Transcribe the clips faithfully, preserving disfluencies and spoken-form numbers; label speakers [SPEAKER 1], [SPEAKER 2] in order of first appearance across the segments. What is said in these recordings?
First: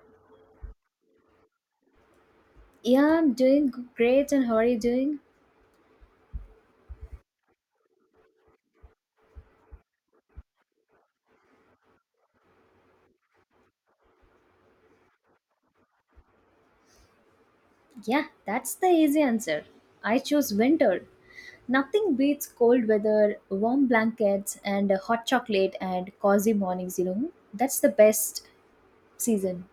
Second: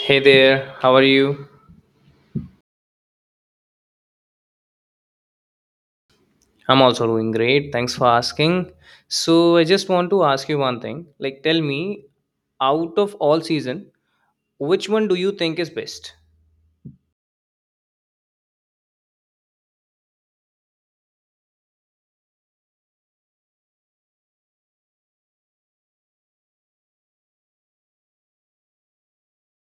[SPEAKER 1] Hey there, how are you?
[SPEAKER 2] Yeah, I'm doing g- great, and how are you doing?
[SPEAKER 1] I'm also doing great. Thanks for asking. So, I just want to ask you one thing. Like, tell me, out of all season, which one do you think is best?
[SPEAKER 2] Yeah, that's the easy answer. I chose winter. Nothing beats cold weather, warm blankets, and hot chocolate and cozy mornings, you know. That's the best season.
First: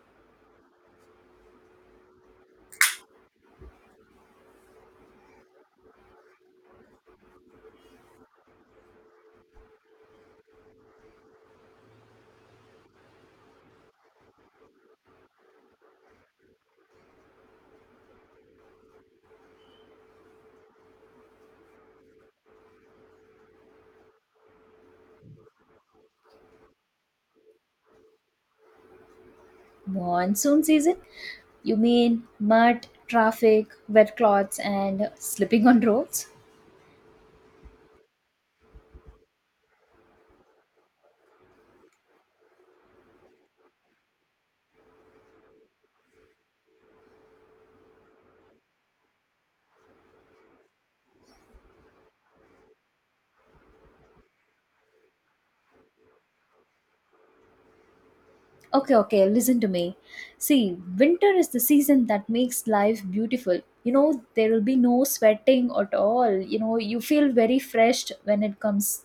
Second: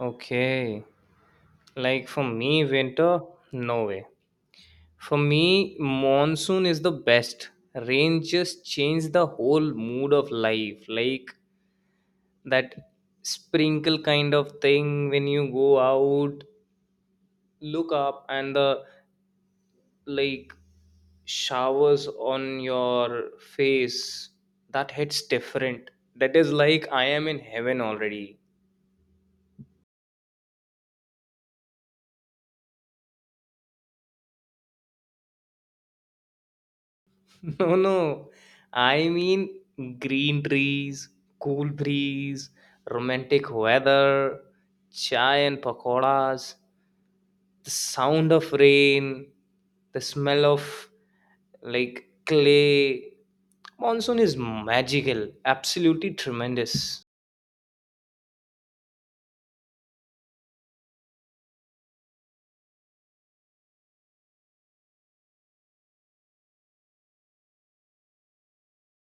[SPEAKER 1] Okay. Like, for me, winter, no way. For me, monsoon is the best. Rain just changes the whole mood of life. Like, that sprinkle kind of thing when you go out, look up, and the like showers on your face, that hits different. That is like I am in heaven already.
[SPEAKER 2] Monsoon season? You mean mud, traffic, wet clothes, and slipping on roads?
[SPEAKER 1] No, no, I mean green trees, cool breeze, romantic weather, chai and pakoras, the sound of rain, the smell of like clay. Monsoon is magical, absolutely tremendous.
[SPEAKER 2] Okay, okay, listen to me. See, winter is the season that makes life beautiful. You know, there will be no sweating at all. You know, you feel very fresh when it comes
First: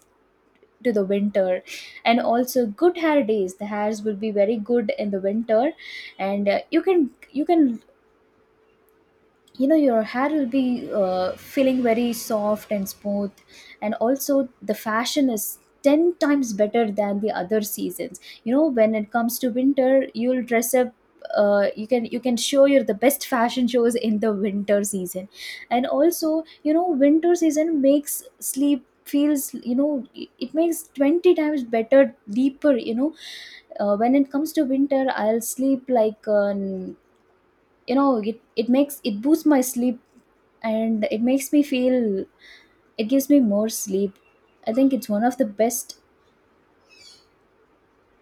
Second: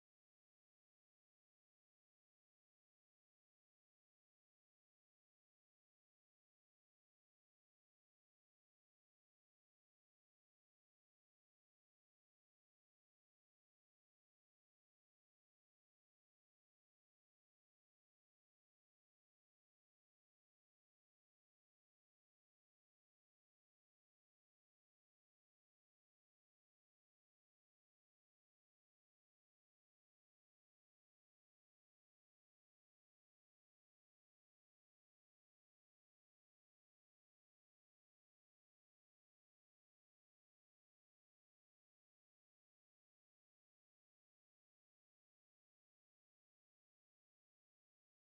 [SPEAKER 2] to the winter. And also good hair days. The hairs will be very good in the winter and uh, you can you can you know your hair will be uh, feeling very soft and smooth. And also the fashion is ten times better than the other seasons, you know, when it comes to winter you'll dress up. Uh, you can you can show your the best fashion shows in the winter season. And also, you know, winter season makes sleep feels, you know, it it makes twenty times better deeper, you know. Uh, when it comes to winter I'll sleep like uh, you know it, it makes, it boosts my sleep, and it makes me feel, it gives me more sleep. I think it's one of the best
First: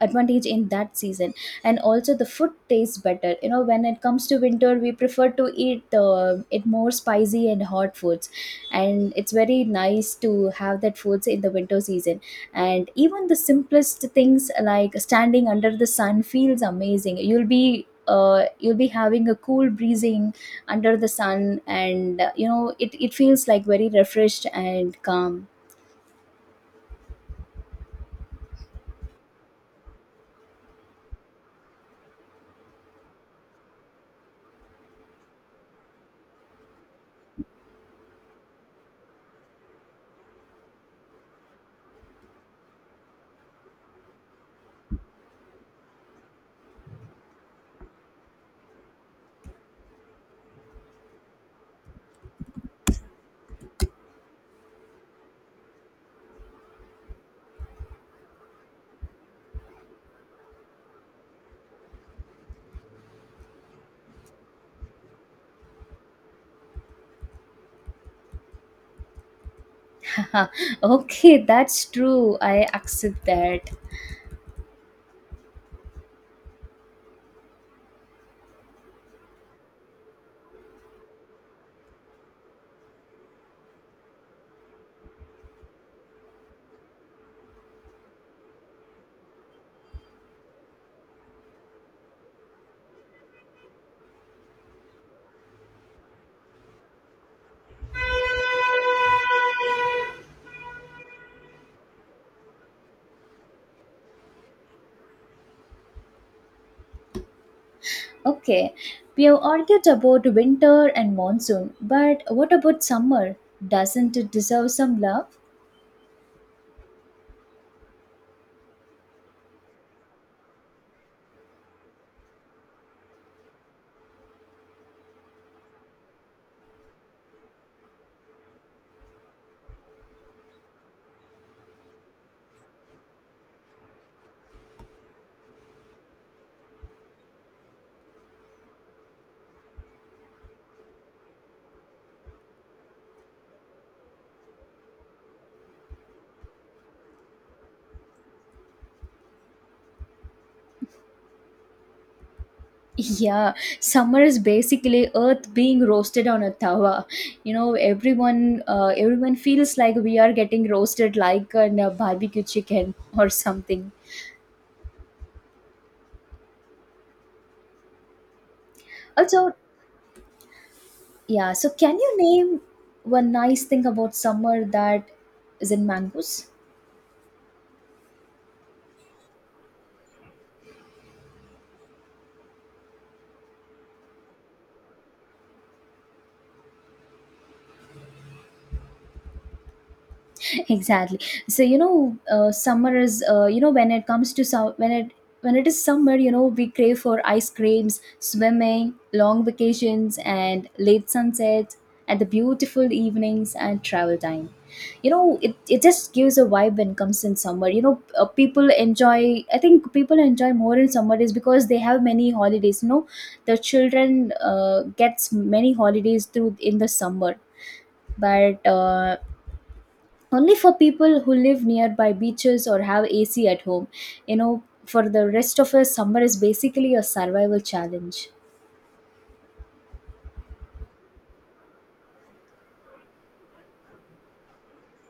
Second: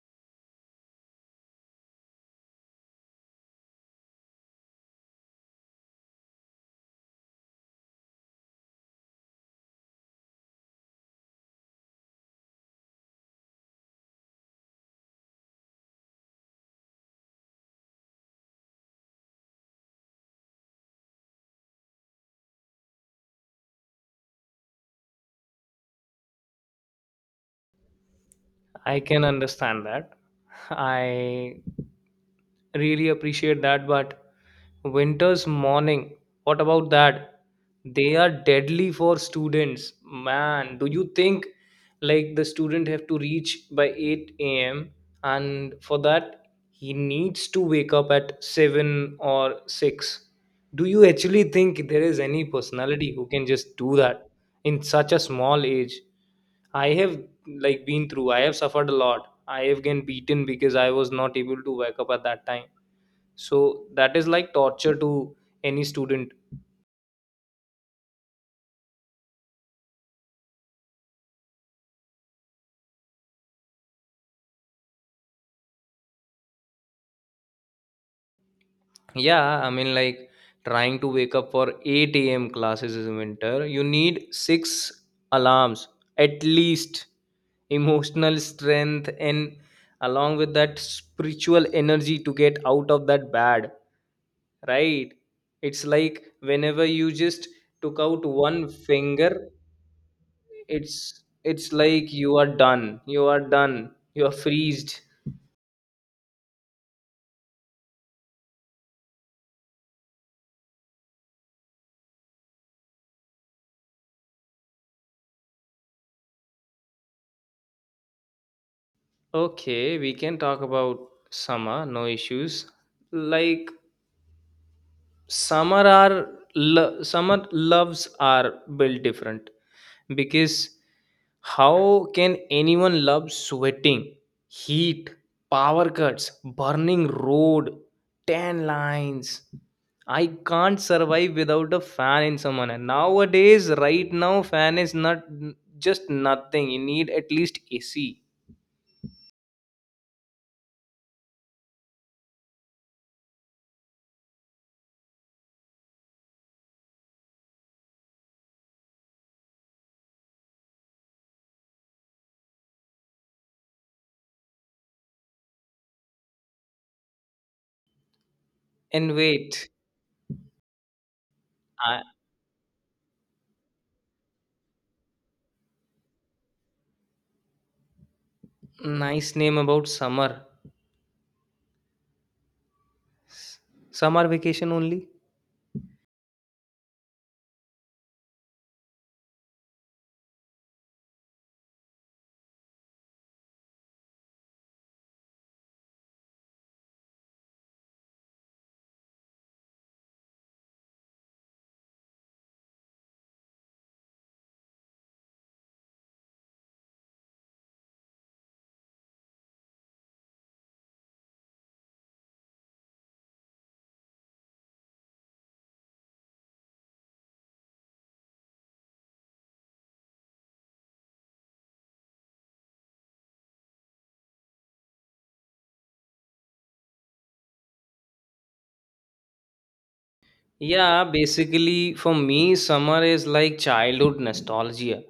[SPEAKER 2] advantage in that season. And also the food tastes better, you know, when it comes to winter we prefer to eat uh, it more spicy and hot foods, and it's very nice to have that foods in the winter season. And even the simplest things like standing under the sun feels amazing. You'll be uh, you'll be having a cool breezing under the sun, and uh, you know it, it feels like very refreshed and calm.
[SPEAKER 1] I can understand that. I really appreciate that, but winter's morning, what about that? They are deadly for students. Man, do you think like the student have to reach by eight a m and for that he needs to wake up at seven or six? Do you actually think there is any personality who can just do that in such a small age? I have like been through. I have suffered a lot. I have been beaten because I was not able to wake up at that time. So that is like torture to any student.
[SPEAKER 2] Okay, that's true, I accept that.
[SPEAKER 1] Yeah, I mean like trying to wake up for eight a m classes in winter. You need six alarms at least. Emotional strength and along with that spiritual energy to get out of that bad. Right? It's like whenever you just took out one finger, It's it's like you are done. You are done. You are freezed.
[SPEAKER 2] Okay, we have argued about winter and monsoon, but what about summer? Doesn't it deserve some love?
[SPEAKER 1] Okay, we can talk about summer, no issues. Like summer are lo- summer loves are built different because how can anyone love sweating, heat, power cuts, burning road, tan lines. I can't survive without a fan in someone, and nowadays right now fan is not just nothing, you need at least AC
[SPEAKER 2] Yeah, summer is basically earth being roasted on a tawa. You know, everyone uh, everyone feels like we are getting roasted like a barbecue chicken or something.
[SPEAKER 1] and
[SPEAKER 2] Also,
[SPEAKER 1] wait
[SPEAKER 2] yeah, so can
[SPEAKER 1] I,
[SPEAKER 2] you name one nice thing about summer that isn't mangoes?
[SPEAKER 1] nice name about summer, S- summer vacation only.
[SPEAKER 2] Exactly. So you know, uh, summer is uh, you know, when it comes to sum- when it, when it is summer, you know, we crave for ice creams, swimming, long vacations, and late sunsets, and the beautiful evenings and travel time. You know it, it just gives a vibe when comes in summer. You know, uh, people enjoy, I think people enjoy more in summer is because they have many holidays, you know. The children uh, gets many holidays through in the summer, but uh, only for people who live nearby beaches or have A C at home. You know, for the rest of us, summer is basically a survival challenge.
[SPEAKER 1] Yeah, basically for me, summer is like childhood nostalgia.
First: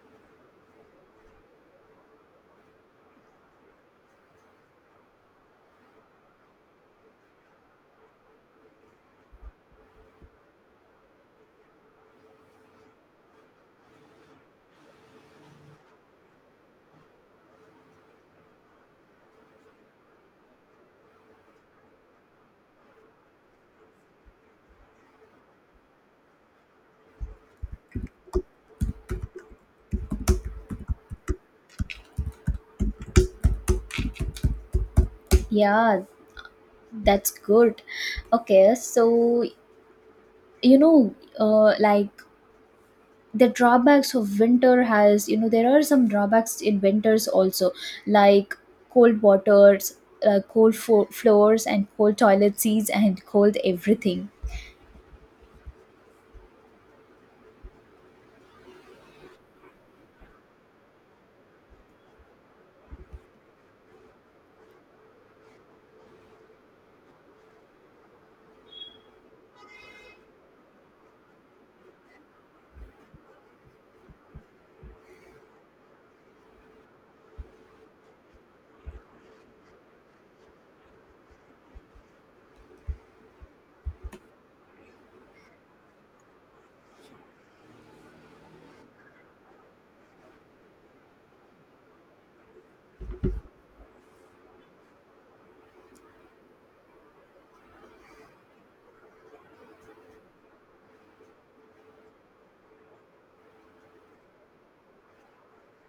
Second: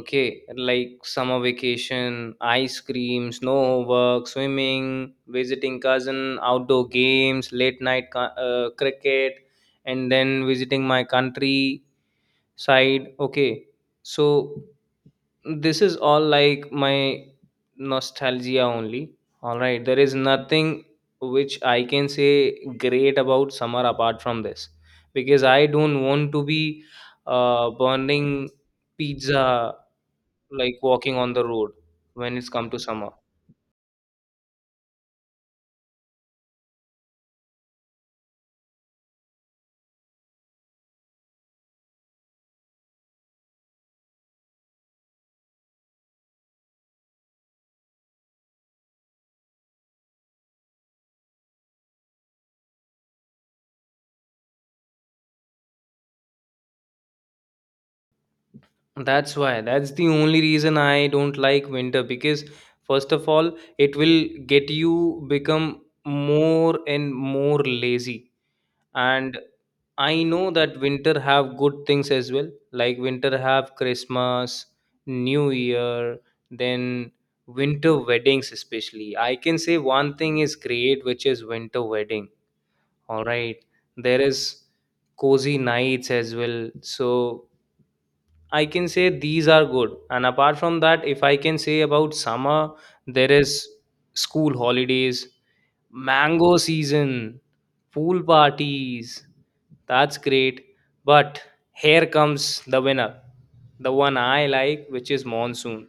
[SPEAKER 1] Okay, like summer vacation, ice cream, snow homework, swimming, visiting cousin, outdoor games, late night ca- uh, cricket, and then visiting my country side. Okay, so this is all like my nostalgia only. All right, there is nothing which I can say great about summer apart from this because I don't want to be uh, burning pizza like walking on the road when it's come to summer.
[SPEAKER 2] Yeah, that's good. Okay, so you know, uh, like the drawbacks of winter has, you know, there are some drawbacks in winters also, like cold waters, uh, cold fo- floors, and cold toilet seats, and cold everything.
[SPEAKER 1] That's why, that's the only reason I don't like winter because first of all it will get you become more and more lazy, and I know that winter have good things as well. Like winter have Christmas, New Year, then winter weddings especially. I can say one thing is great, which is winter wedding. All right, there is cozy nights as well. So I can say these are good. And apart from that, if I can say about summer, there is school holidays, mango season, pool parties. That's great. But here comes the winner, the one I like, which is monsoon.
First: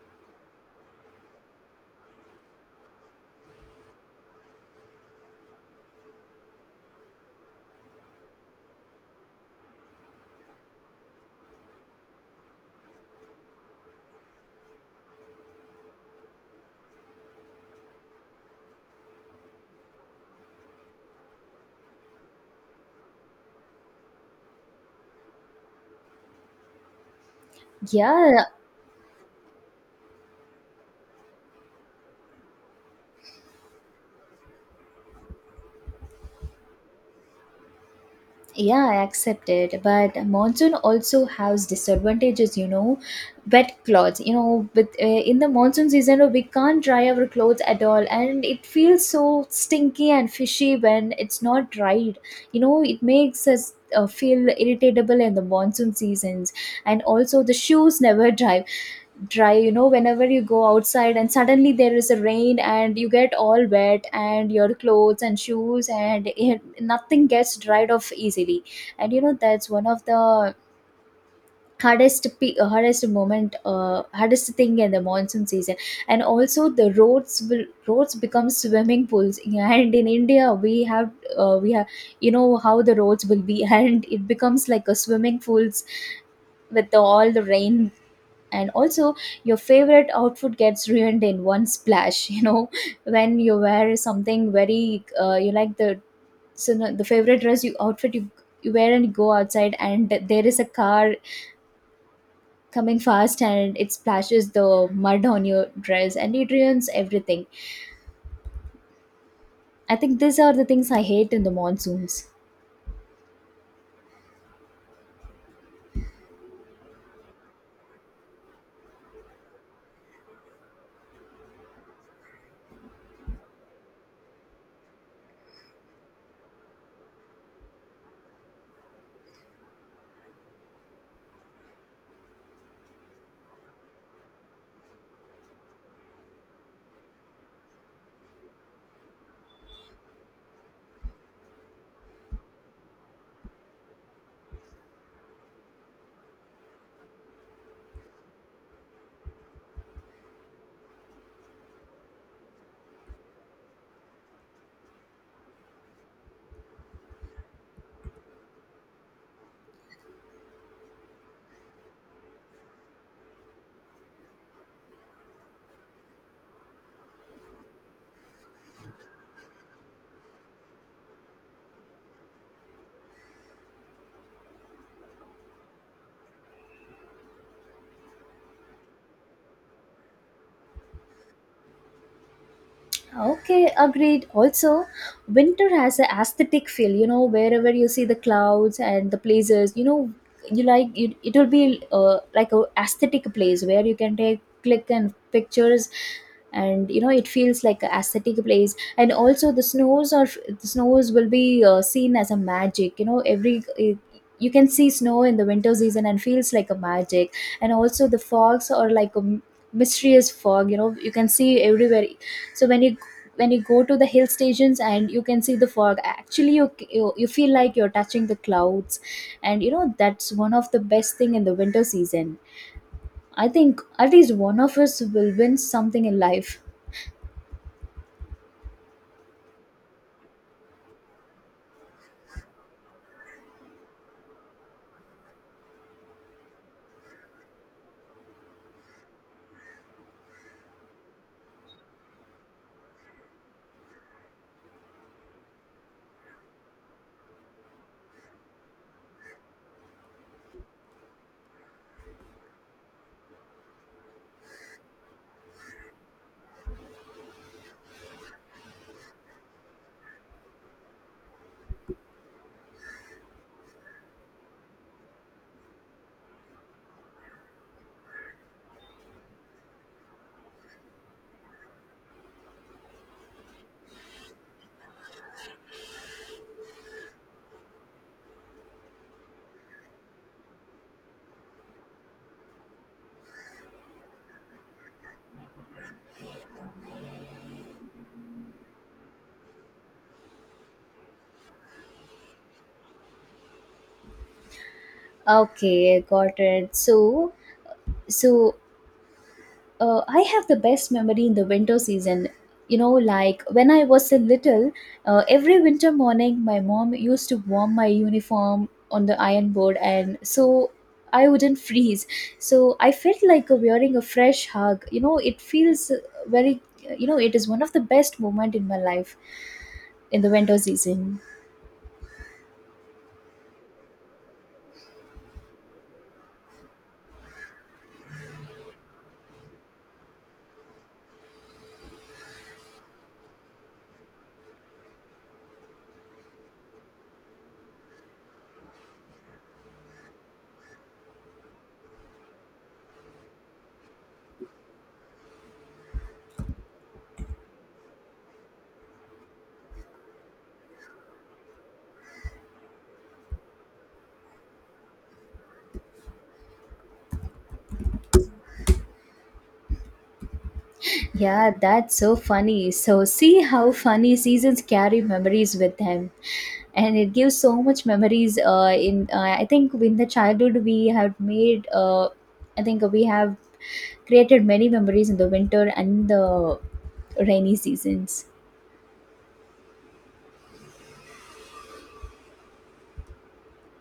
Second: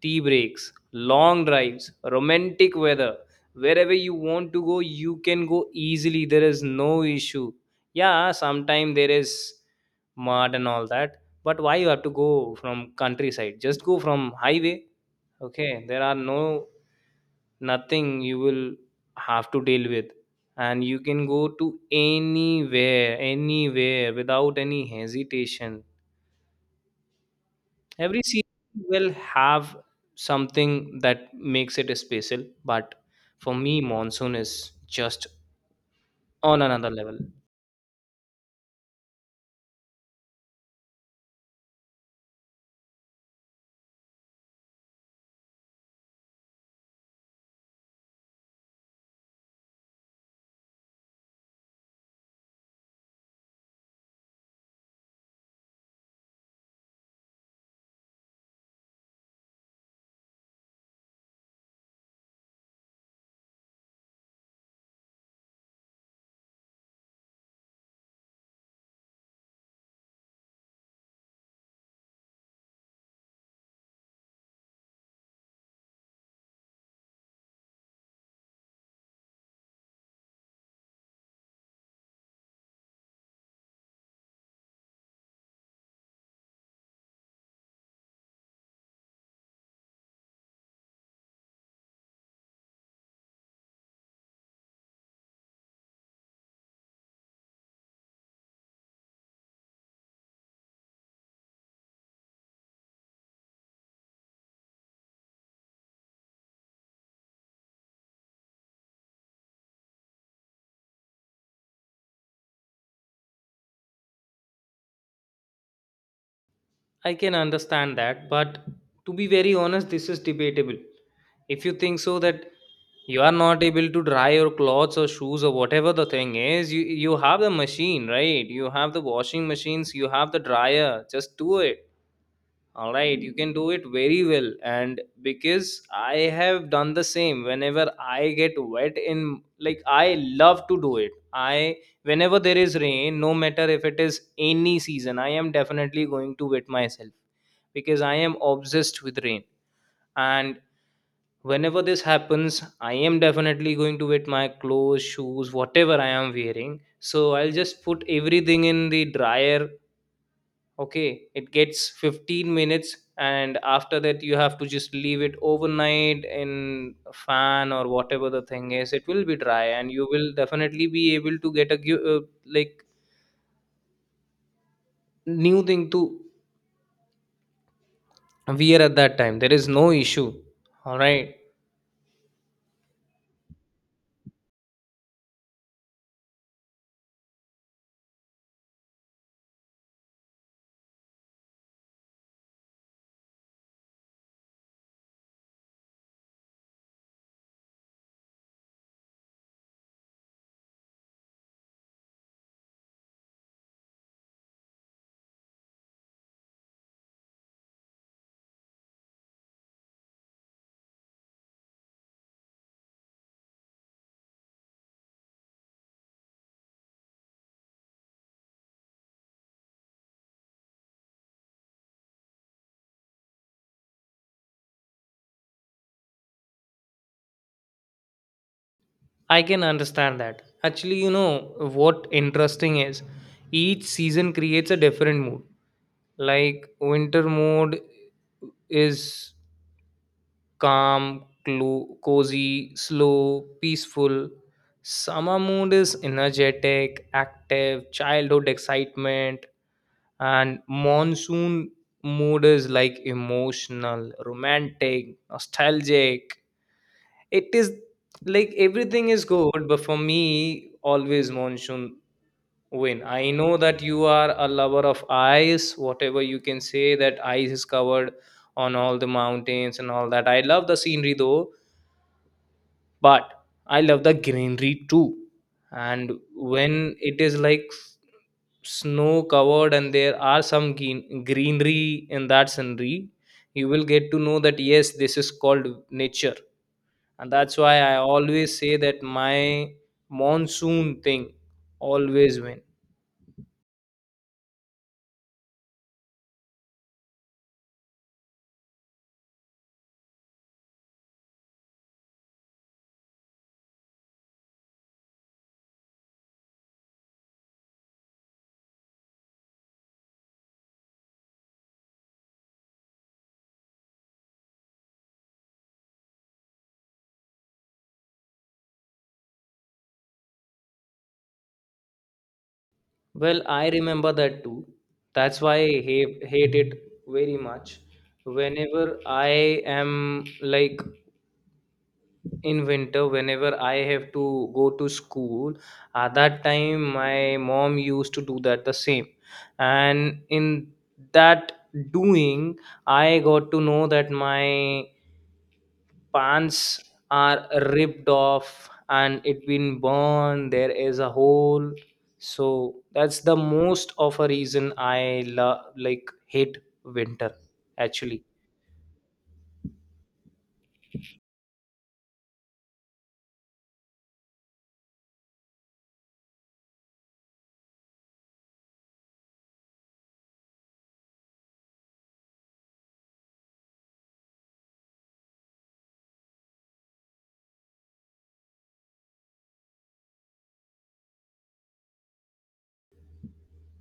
[SPEAKER 1] Tea breaks, long drives, romantic weather. Wherever you want to go, you can go easily. There is no issue. Yeah, sometimes there is mud and all that, but why you have to go from countryside, just go from highway. Okay, there are no, nothing you will have to deal with, and you can go to anywhere anywhere without any hesitation. Every season
[SPEAKER 2] Yeah,
[SPEAKER 1] will have something that makes it special, but for me monsoon is just on another level.
[SPEAKER 2] yeah, I accept it, but monsoon also has disadvantages, you know. Wet clothes, you know, with uh, in the monsoon season we can't dry our clothes at all, and it feels so stinky and fishy when it's not dried. You know it makes us uh, feel irritable in the monsoon seasons. And also the shoes never dry dry, you know, whenever you go outside and suddenly there is a rain and you get all wet and your clothes and shoes, and it, nothing gets dried off easily. And you know that's one of the hardest pe- uh, hardest moment, uh, hardest thing in the monsoon season. And also the roads will roads become swimming pools and in india we have, uh, we have, you know how the roads will be and it becomes like a swimming pools with all the rain. And also your favorite outfit gets ruined in one splash you know, when you wear something very uh, you like the, so the the favorite dress you outfit you, you wear and you go outside, and there is a car coming fast and it splashes the mud on your dress and it ruins everything. I think these are the things I hate in the monsoons.
[SPEAKER 1] I can understand that, but to be very honest, this is debatable. If you think so that you are not able to dry your clothes or shoes or whatever the thing is, you you have the machine, right? You have the washing machines, you have the dryer. Just do it, all right, you can do it very well. And because I have done the same, whenever I get wet in, like, I love to do it, I, whenever there is rain, no matter if it is any season, I am definitely going to wet myself because I am obsessed with rain. And whenever this happens, I am definitely going to wet my clothes, shoes, whatever I am wearing, so I'll just put everything in the dryer. Okay, it gets fifteen minutes and after that you have to just leave it overnight in a fan or whatever the thing is, it will be dry, and you will definitely be able to get a gu- uh, like new thing to wear at that time. There is no issue, all right.
[SPEAKER 2] Okay, agreed. Also, winter has a aesthetic feel, you know, wherever you see the clouds and the places, you know, you like it, it will be uh, like a aesthetic place where you can take click and pictures, and you know it feels like a aesthetic place. And also the snows are, the snows will be uh, seen as a magic, you know. Every, you can see snow in the winter season and feels like a magic. And also the fogs are like a mysterious fog, you know, you can see everywhere. So when you when you go to the hill stations and you can see the fog, actually you, you you feel like you're touching the clouds. And you know that's one of the best thing in the winter season. I think at least one of us will win something in life.
[SPEAKER 1] I can understand that actually, you know what interesting is, each season creates a different mood. Like winter mode is calm, clo- cozy, slow, peaceful. Summer mood is energetic, active, childhood excitement, and monsoon mood is like emotional, romantic, nostalgic. It is like everything is good, but for me, always monsoon win. I know that you are a lover of ice, whatever you can say, that ice is covered on all the mountains and all that. I love the scenery though, but I love the greenery too. And when it is like s- snow covered and there are some green, greenery in that scenery, you will get to know that yes this is called nature. And that's why I always say that my monsoon thing always win.
[SPEAKER 2] Okay, got it. So so uh, I have the best memory in the winter season. You know, like when I was a little, uh, every winter morning, my mom used to warm my uniform on the iron board, and so I wouldn't freeze. So I felt like wearing a fresh hug. You know, it feels very. You know, it is one of the best moment in my life in the winter season.
[SPEAKER 1] Well, I remember that too. That's why I hate, hate it very much, whenever I am like in winter, whenever I have to go to school at that time my mom used to do that the same. And in that doing I got to know that my pants are ripped off and it been burned, there is a hole. So that's the most of a reason I love like hate winter actually.
[SPEAKER 2] Yeah, that's so funny. So, see how funny seasons carry memories with them. And it gives so much memories. Uh, in uh, I think in the childhood we have made. Uh, I think we have created many memories in the winter and the rainy seasons.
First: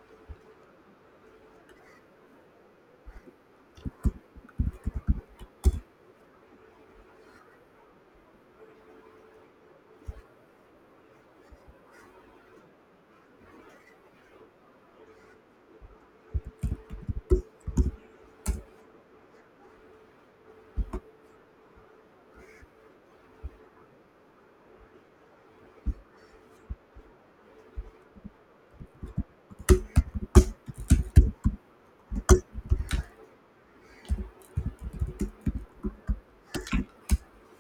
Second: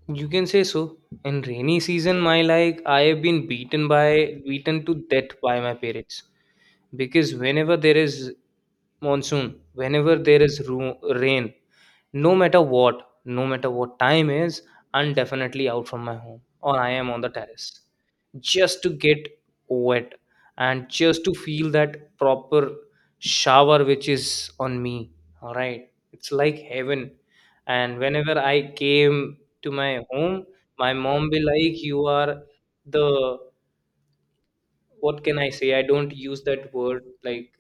[SPEAKER 1] You can say so. In rainy season, my, like, I have been beaten by beaten to death by my parents because whenever there is monsoon, whenever there is ru- rain, no matter what, no matter what time is, I'm definitely out from my home or I am on the terrace just to get wet and just to feel that proper shower which is on me. All right, it's like heaven. And whenever I came to my home, my mom be like you are the, what can I say, I don't use that word, like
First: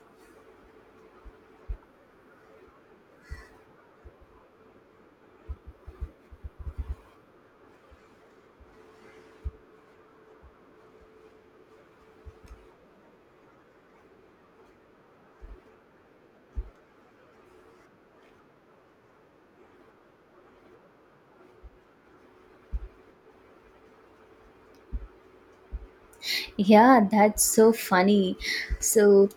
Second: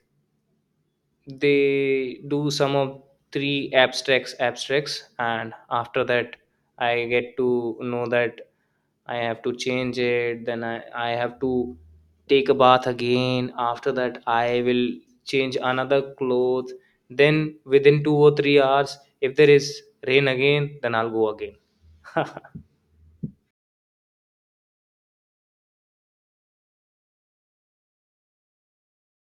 [SPEAKER 1] they do some of three abstracts abstracts and after that I get to know that I have to change it, then i, I have to take a bath again, after that I will change another clothes. Then within two or three hours if there is rain again then I'll go again.
[SPEAKER 2] Yeah, that's so funny. So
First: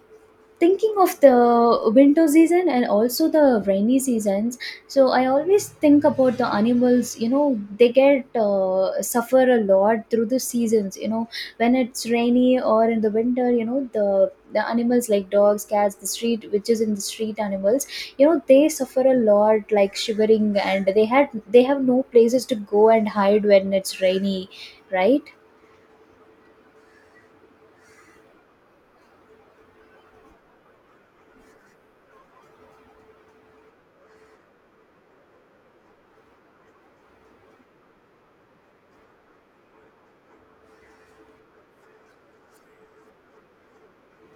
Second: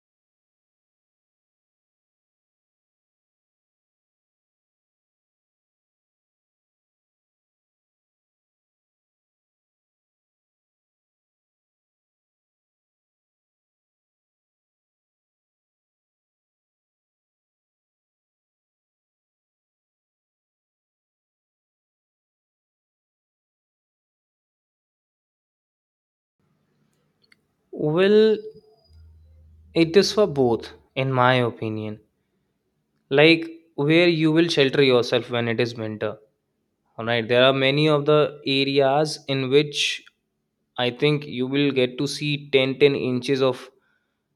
[SPEAKER 2] thinking of the winter season and also the rainy seasons, so I always think about the animals. You know, they get uh, suffer a lot through the seasons, you know, when it's rainy or in the winter. You know the the animals like dogs, cats, the street which is in the street animals, you know they suffer a lot, like shivering, and they had, they have no places to go and hide when it's rainy, right?
[SPEAKER 1] Well, it is for both, in my opinion. Like where you will shelter yourself when it is winter, all right, there are many of the areas in which I think you will get to see ten, ten inches of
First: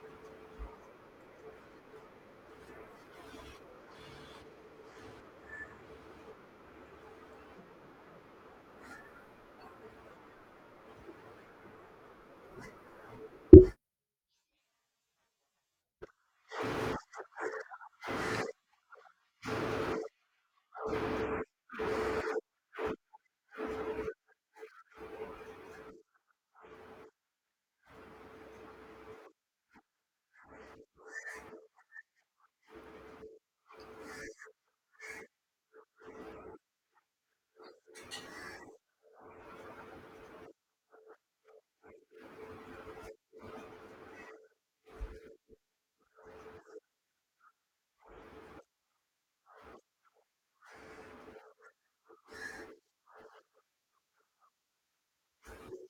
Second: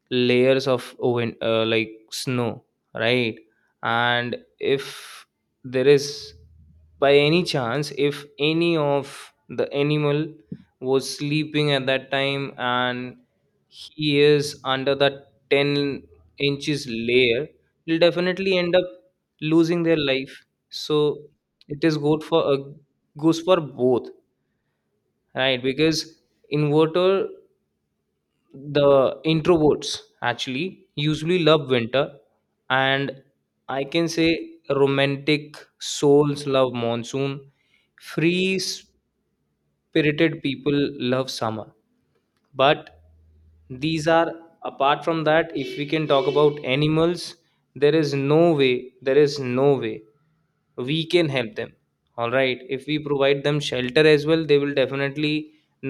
[SPEAKER 1] layers of win- uh, like snow, right? And if there is, by any chance, if any of the animal was sleeping at that time and he is under that ten inches layer, will definitely end up losing their life. So it is good for, uh, goes for both, right? Because inverter the introverts actually usually love winter, and I can say romantic souls love monsoon, free spirited people love summer. But these are, apart from that if we can talk about animals, there is no way there is no way we can help them. All right, if we provide them shelter as well they will definitely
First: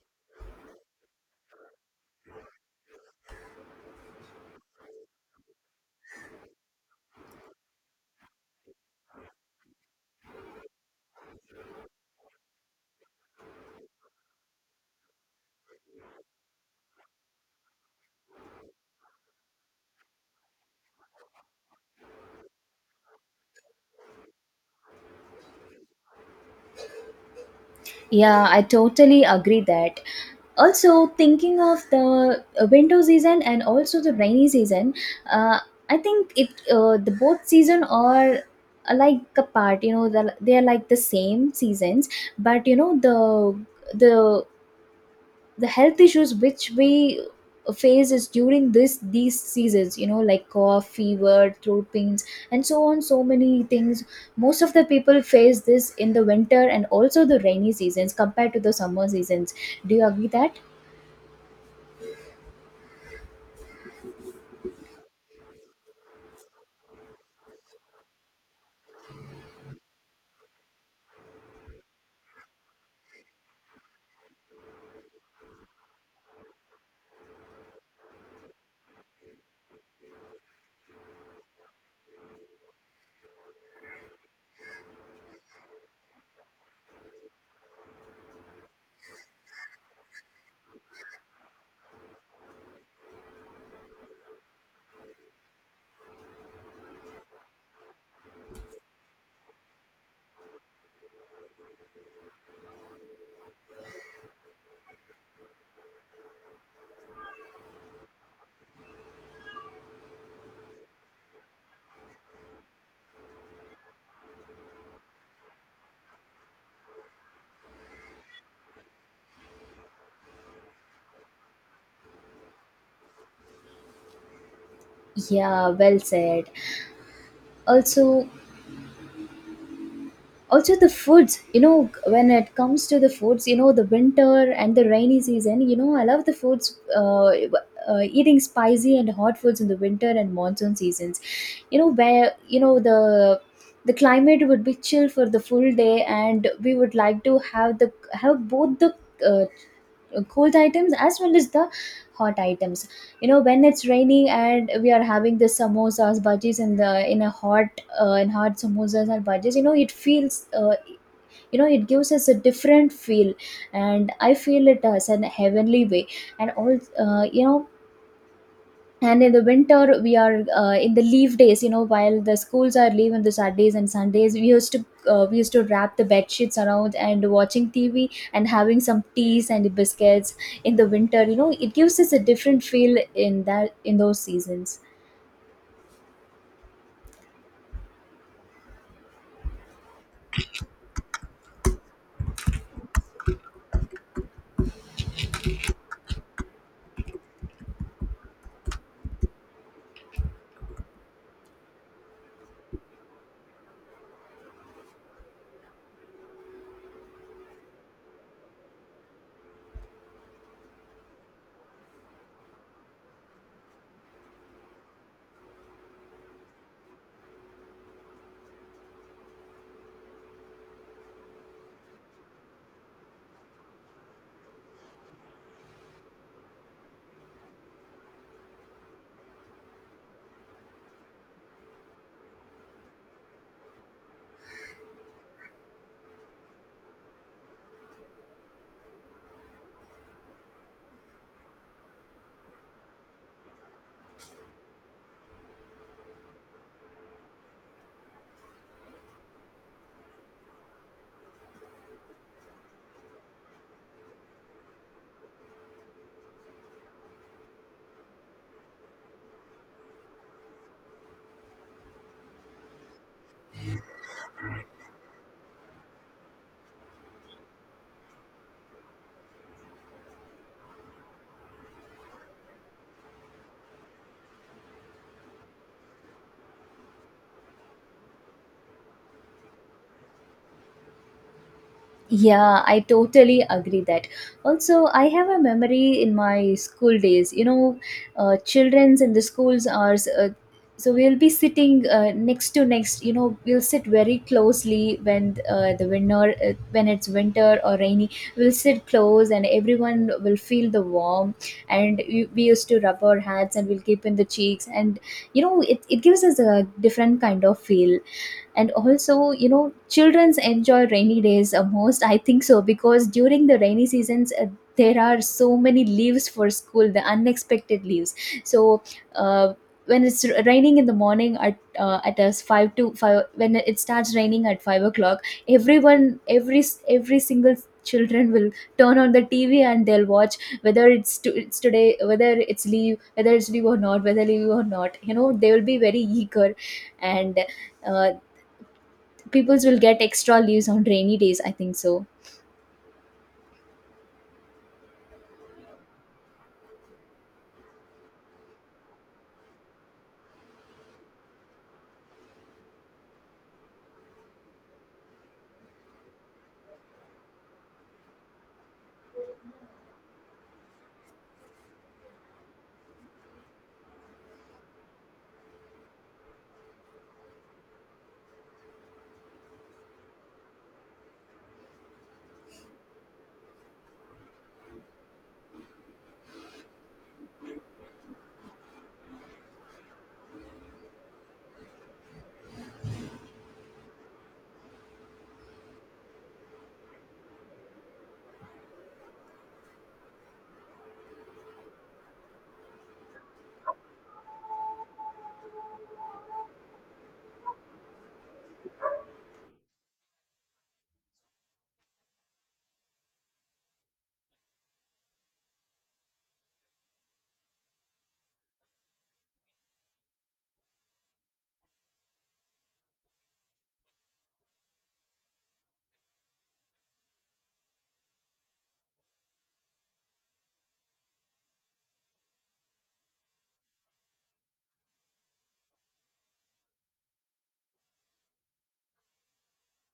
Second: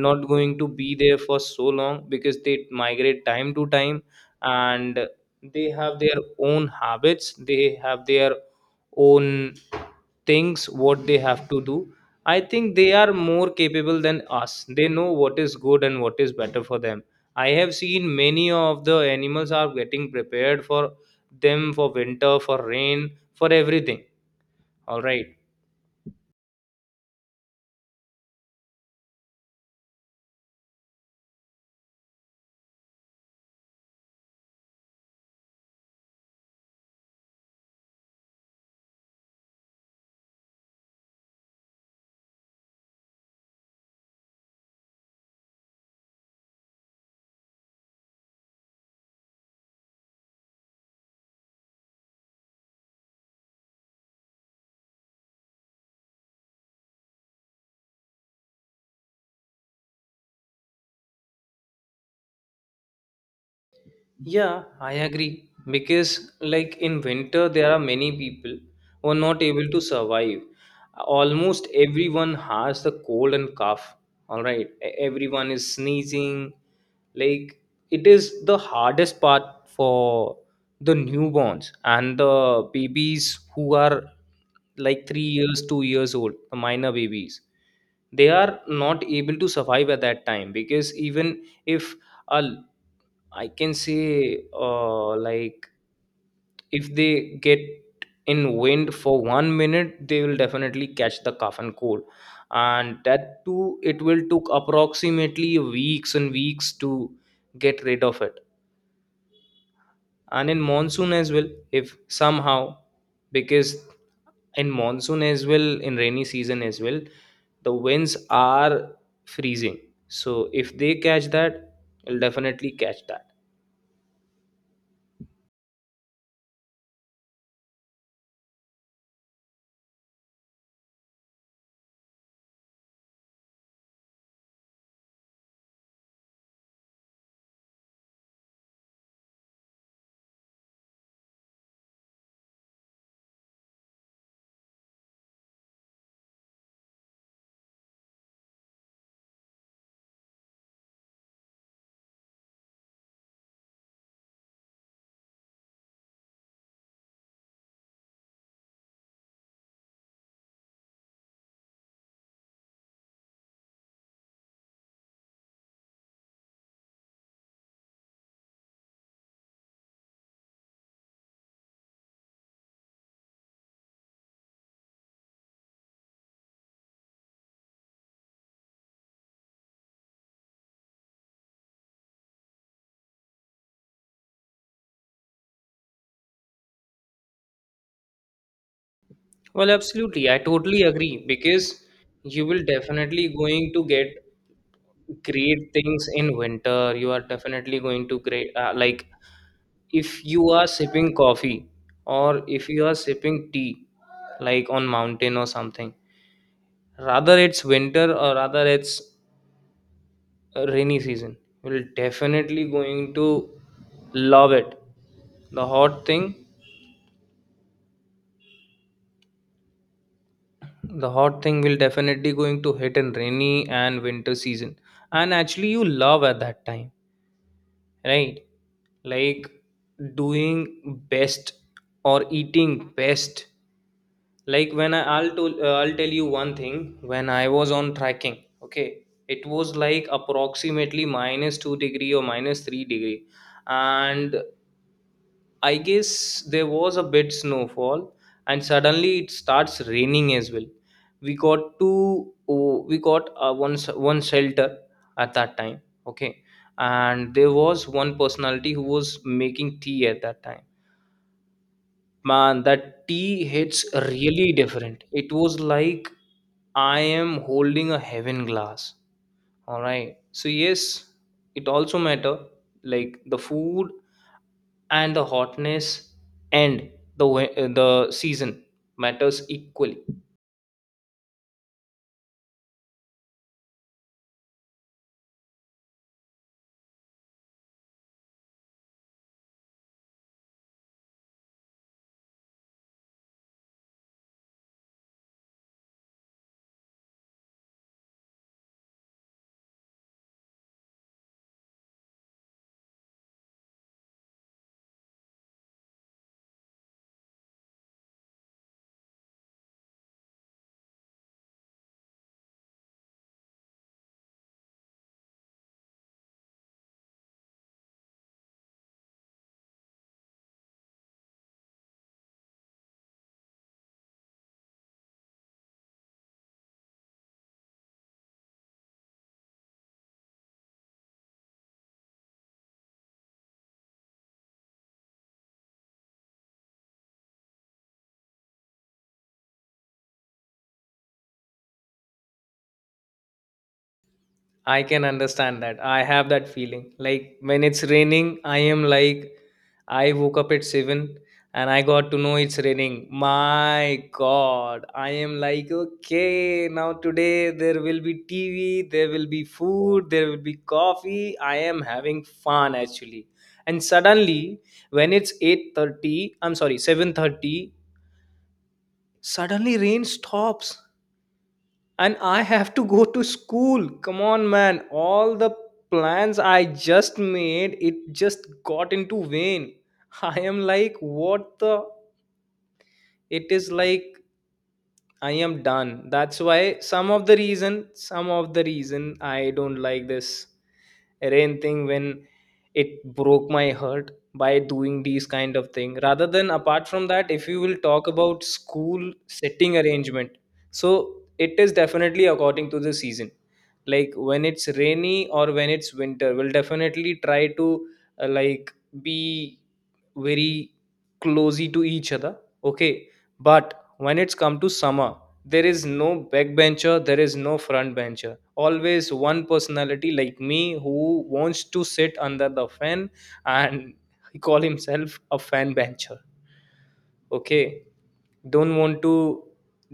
[SPEAKER 1] not going to be there for so long because they migrate time to time. And they have their own habits, they have their own things what they have to do. I think they are more capable than us. They know what is good and what is better for them. I have seen many of the animals are getting prepared for them for winter, for rain, for everything. All right.
[SPEAKER 2] Yeah, I totally agree that. Also, thinking of the uh, winter season and also the rainy season, uh, I think it uh, the both season are uh, like a part. You know, the, they are like the same seasons, but you know the the the health issues which we face is during this these seasons, you know, like cough, fever, throat pains, and so on, so many things. Most of the people face this in the winter and also the rainy seasons compared to the summer seasons. Do you agree that?
[SPEAKER 1] Yeah, I agree. Because, like in winter, there are many people who are not able to survive. Almost everyone has the cold and cough. All right, E- everyone is sneezing. Like, it is the hardest part for the newborns and the babies who are like three years, two years old, the minor babies they are not able to survive at that time because even if a I can say, uh, like, if they get in wind for one minute, they will definitely catch the cough and cold, and that too, it will took approximately weeks and weeks to get rid of it. And in monsoon as well, if somehow, because in monsoon as well, in rainy season as well, the winds are freezing. So if they catch that, they'll definitely catch that.
[SPEAKER 2] Yeah, well said. Also, also the foods, you know, when it comes to the foods, you know, the winter and the rainy season, you know I love the foods, uh, uh, eating spicy and hot foods in the winter and monsoon seasons. You know where, you know the the climate would be chill for the full day, and we would like to have the, have both the, uh, cold items as well as the hot items. You know, when it's raining and we are having the samosas, bhajis, and the, in a hot, uh, in hot samosas and bhajis, you know it feels, uh, you know it gives us a different feel, and I feel it as an heavenly way. And all, uh, you know, and in the winter we are uh, in the leave days, you know, while the schools are leave on the saturdays and sundays, we used to uh, we used to wrap the bed sheets around and watching tv and having some teas and biscuits in the winter. You know it gives us a different feel in that, in those seasons.
[SPEAKER 1] Well, absolutely. I totally agree because you will definitely going to get great things in winter. You are definitely going to great uh, like if you are sipping coffee or if you are sipping tea like on mountain or something. Rather it's winter or rather it's a rainy season. You will definitely going to love it. The hot thing the hot thing will definitely going to hit in rainy and winter season, and actually you love at that time, right? Like doing best or eating best. Like when I, I'll tell uh, I'll tell you one thing, when I was on trekking, okay, it was like approximately minus two degree or minus three degree. And I guess there was a bit snowfall and suddenly it starts raining as well. We got to oh, we got uh, one s- one shelter at that time, okay? And there was one personality who was making tea at that time. Man, that tea hits really different. It was like I am holding a heaven glass. All right. So yes, it also matter, like the food and the hotness and the we- uh, the season matters equally.
[SPEAKER 2] Yeah, I totally agree that. Also, I have a memory in my school days. You know, uh, childrens in the schools are, uh, so we'll be sitting uh, next to next. You know, we'll sit very closely when uh, the winter, uh, when it's winter or rainy. We'll sit close, and everyone will feel the warm. And we, we used to rub our hats, and we'll keep in the cheeks, and you know, it it gives us a different kind of feel. And also, you know, children's enjoy rainy days uh, most, I think so, because during the rainy seasons, uh, there are so many leaves for school, the unexpected leaves. So uh, when it's r- raining in the morning at uh, at us five to five, when it starts raining at five o'clock, everyone, every s- every single children will turn on the T V and they'll watch whether it's to, it's today, whether it's leave, whether it's leave or not whether leave or not, you know, they will be very eager. And uh, peoples will get extra leaves on rainy days, I think so.
[SPEAKER 1] I can understand that. I have that feeling. Like when it's raining, I am like I woke up at seven and I got to know it's raining. My god, I am like okay, now today there will be T V, there will be food, there will be coffee. I am having fun actually. And suddenly when it's eight thirty, I'm sorry, seven thirty. Suddenly, rain stops and I have to go to school. Come on, man. All the plans I just made, it just got into vain. I am like, what the? It is like I am done. That's why some of the reason, some of the reason I don't like this rain thing, when it broke my heart by doing these kind of thing. Rather than, apart from that, if you will talk about school setting arrangement, so it is definitely according to the season. Like when it's rainy or when it's winter, we'll definitely try to uh, like be very closey to each other, okay? But when it's come to summer, there is no backbencher, there is no front bencher, always one personality like me who wants to sit under the fan. And he call himself a fan bencher. Okay, don't want to,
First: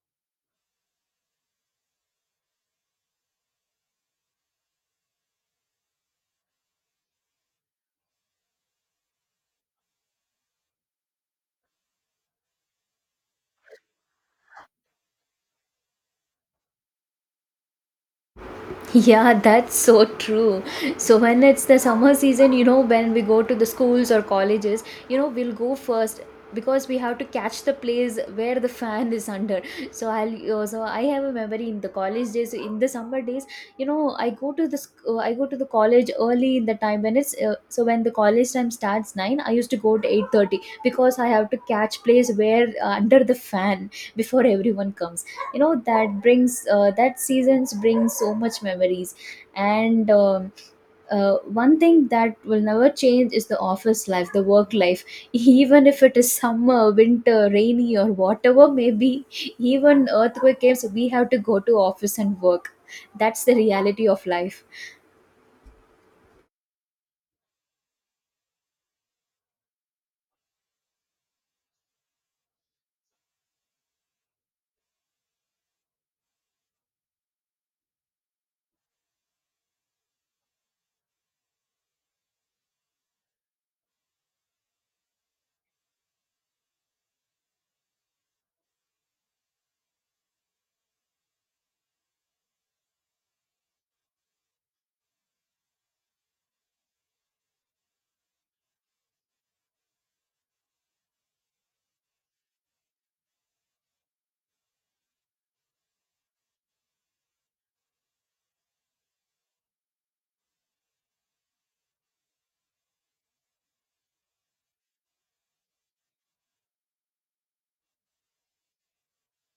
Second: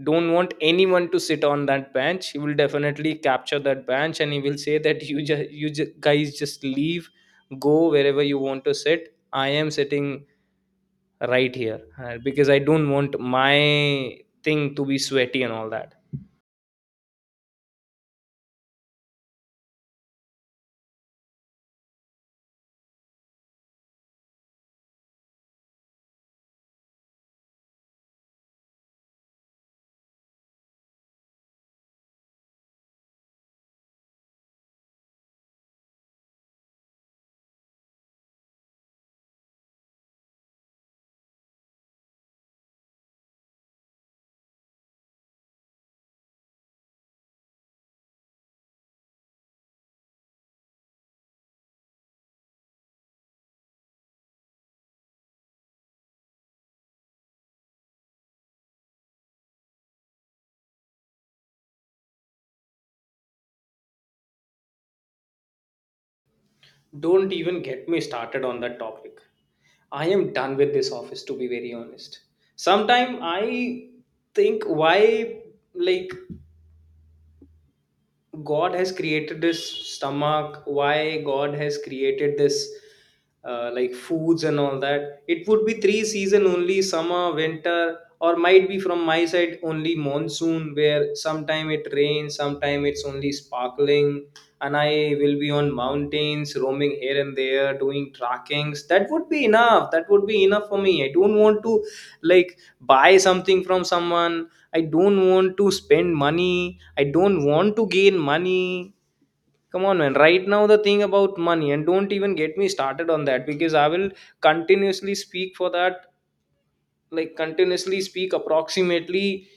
[SPEAKER 1] don't want anyone to sit on that bench. He will definitely capture that bench and he will say that you just, you ju- guys just leave, go wherever you want to sit, I am sitting right here. Uh, because I don't want my thing to be sweaty and all that.
[SPEAKER 2] Yeah, that's so true. So when it's the summer season, you know, when we go to the schools or colleges, you know, we'll go first because we have to catch the place where the fan is under. So I'll also, I have a memory in the college days. In the summer days, you know, I go to the sc- uh, I go to the college early in the time when it's uh, so when the college time starts nine. I used to go to eight thirty because I have to catch place where, uh, under the fan before everyone comes. You know that brings uh, that seasons bring so much memories. And um, uh, one thing that will never change is the office life, the work life. Even if it is summer, winter, rainy, or whatever, maybe even earthquake came, so we have to go to office and work. That's the reality of life.
[SPEAKER 1] Don't even get me started on that topic. I am done with this office, to be very honest. Sometime I think why, like, god has created this stomach, why god has created this uh, like foods and all that. It would be three season only: summer, winter, or might be from my side only monsoon, where sometime it rains, sometime it's only sparkling. And I will be on mountains roaming here and there doing trackings. That would be enough, that would be enough for me. I don't want to like buy something from someone, I don't want to spend money, I don't want to gain money. Come on, man. Right now, the thing about money, and don't even get me started on that because I will continuously speak for that, like, continuously speak approximately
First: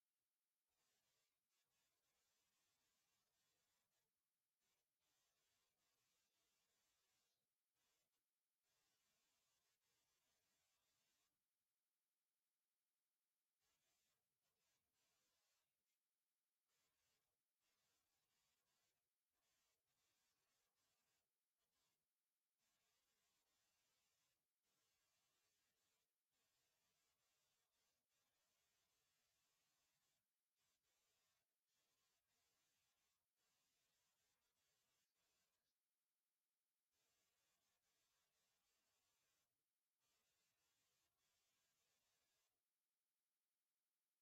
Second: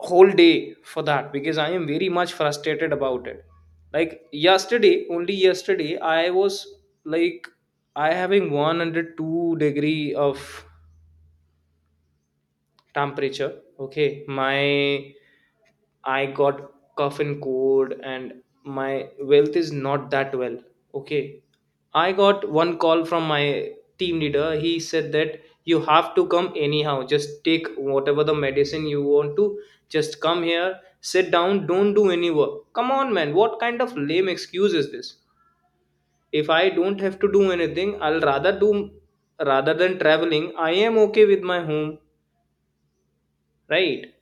[SPEAKER 1] whole day for that, because I am very much frustrated about it. Like, yesterday, only yesterday, I was like, I having one hundred two degree of temperature. Okay, my, I got cough and cold and my wealth is not that well. Okay. I got one call from my team leader. He said that you have to come anyhow. Just take whatever the medicine you want to. Just come here, sit down, don't do any work. Come on, man. What kind of lame excuse is this? If I don't have to do anything, I'll rather do, rather than traveling. I am okay with my home, right?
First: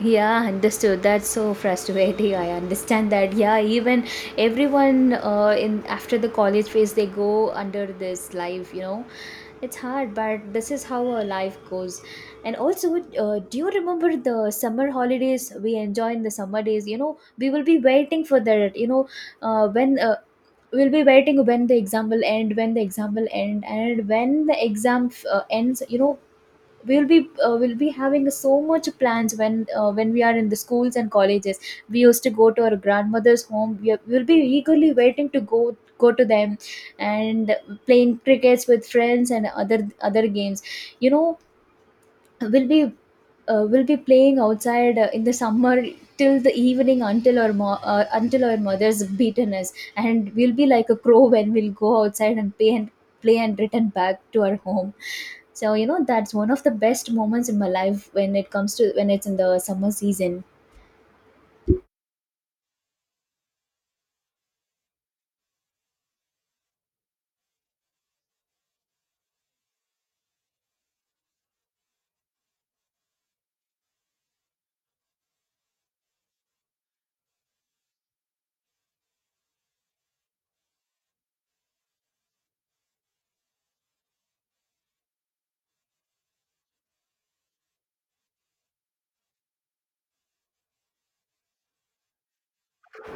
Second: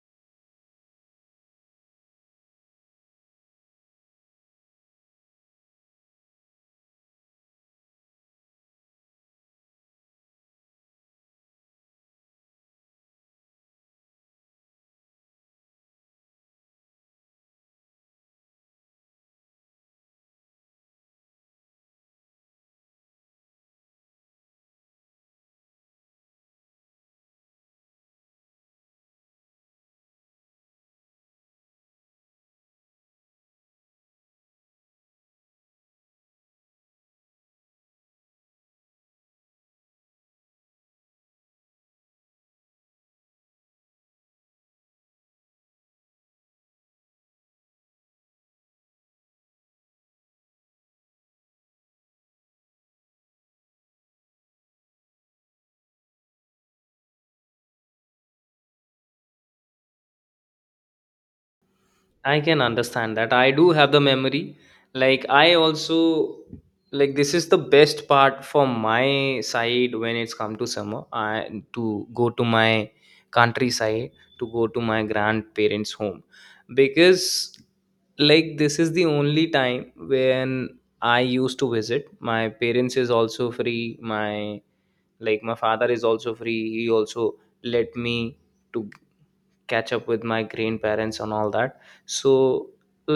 [SPEAKER 2] Yeah, understood, that's so frustrating, I understand that. Yeah, even everyone, uh, in after the college phase they go under this life. You know it's hard, but this is how our life goes. And also, uh, do you remember the summer holidays we enjoy in the summer days? You know we will be waiting for that. You know, uh, when uh, we'll be waiting when the exam will end when the exam will end and when the exam uh, ends, you know we'll be, uh, we'll be having so much plans when uh, when we are in the schools and colleges. We used to go to our grandmother's home. We are, we'll be eagerly waiting to go go to them, and playing crickets with friends and other other games. You know will be, uh, will be playing outside uh, in the summer till the evening, until our mo- uh, until our mother's beaten us, and we'll be like a crow when we'll go outside and play and play and return back to our home. So you know that's one of the best moments in my life when it comes to when it's in the summer season.
[SPEAKER 1] I can understand that. I do have the memory. Like I also, like, this is the best part for my side, when it's come to summer. I to go to my countryside, to go to my grandparents' home, because like this is the only time when I used to visit. My parents is also free. My Like my father is also free, he also let me to catch up with my grandparents and all that. So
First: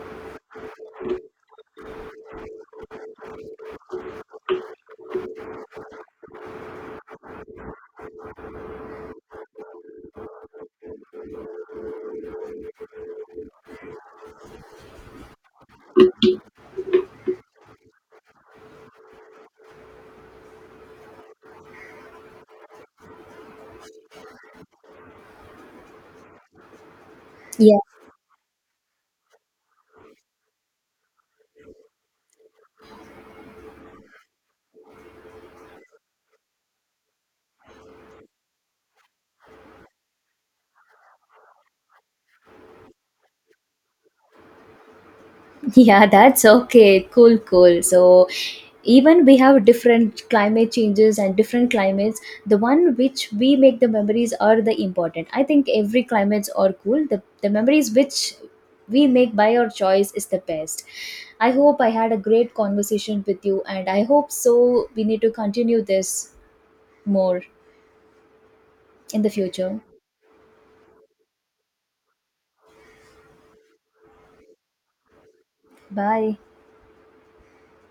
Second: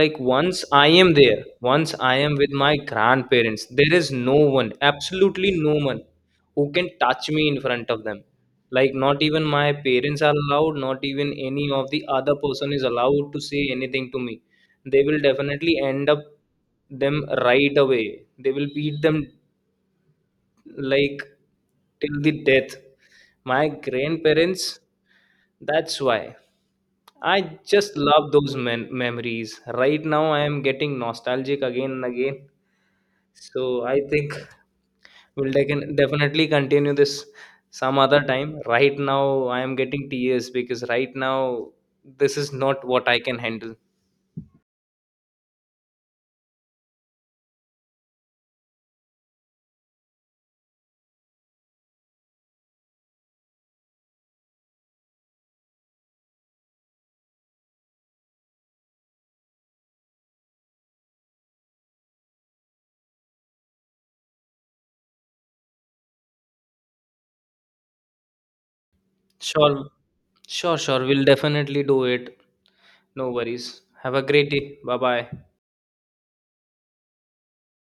[SPEAKER 1] like once I am there, once I am with my grandparents, there is no one, absolutely no one who can touch me in front of them. Like not even my parents are allowed, not even any of the other person is allowed to say anything to me. They will definitely end up them right away, they will beat them, like till the death, my grandparents. That's why I just love those mem- memories. Right now I am getting nostalgic again and again. So I think we'll dec- definitely continue this some other time. Right now I am getting tears because right now this is not what I can handle.
[SPEAKER 2] Yeah, that's okay. Cool, cool. So, even we have different climate changes and different climates. The one which we make the memories are the important. I think every climates are cool. The the memories which we make by our choice is the best. I hope I had a great conversation with you, and I hope so, we need to continue this more in the
[SPEAKER 1] Sure.
[SPEAKER 2] future.
[SPEAKER 1] Sure, sure, we'll definitely do it. No worries, have a great day, bye bye.
[SPEAKER 2] Bye.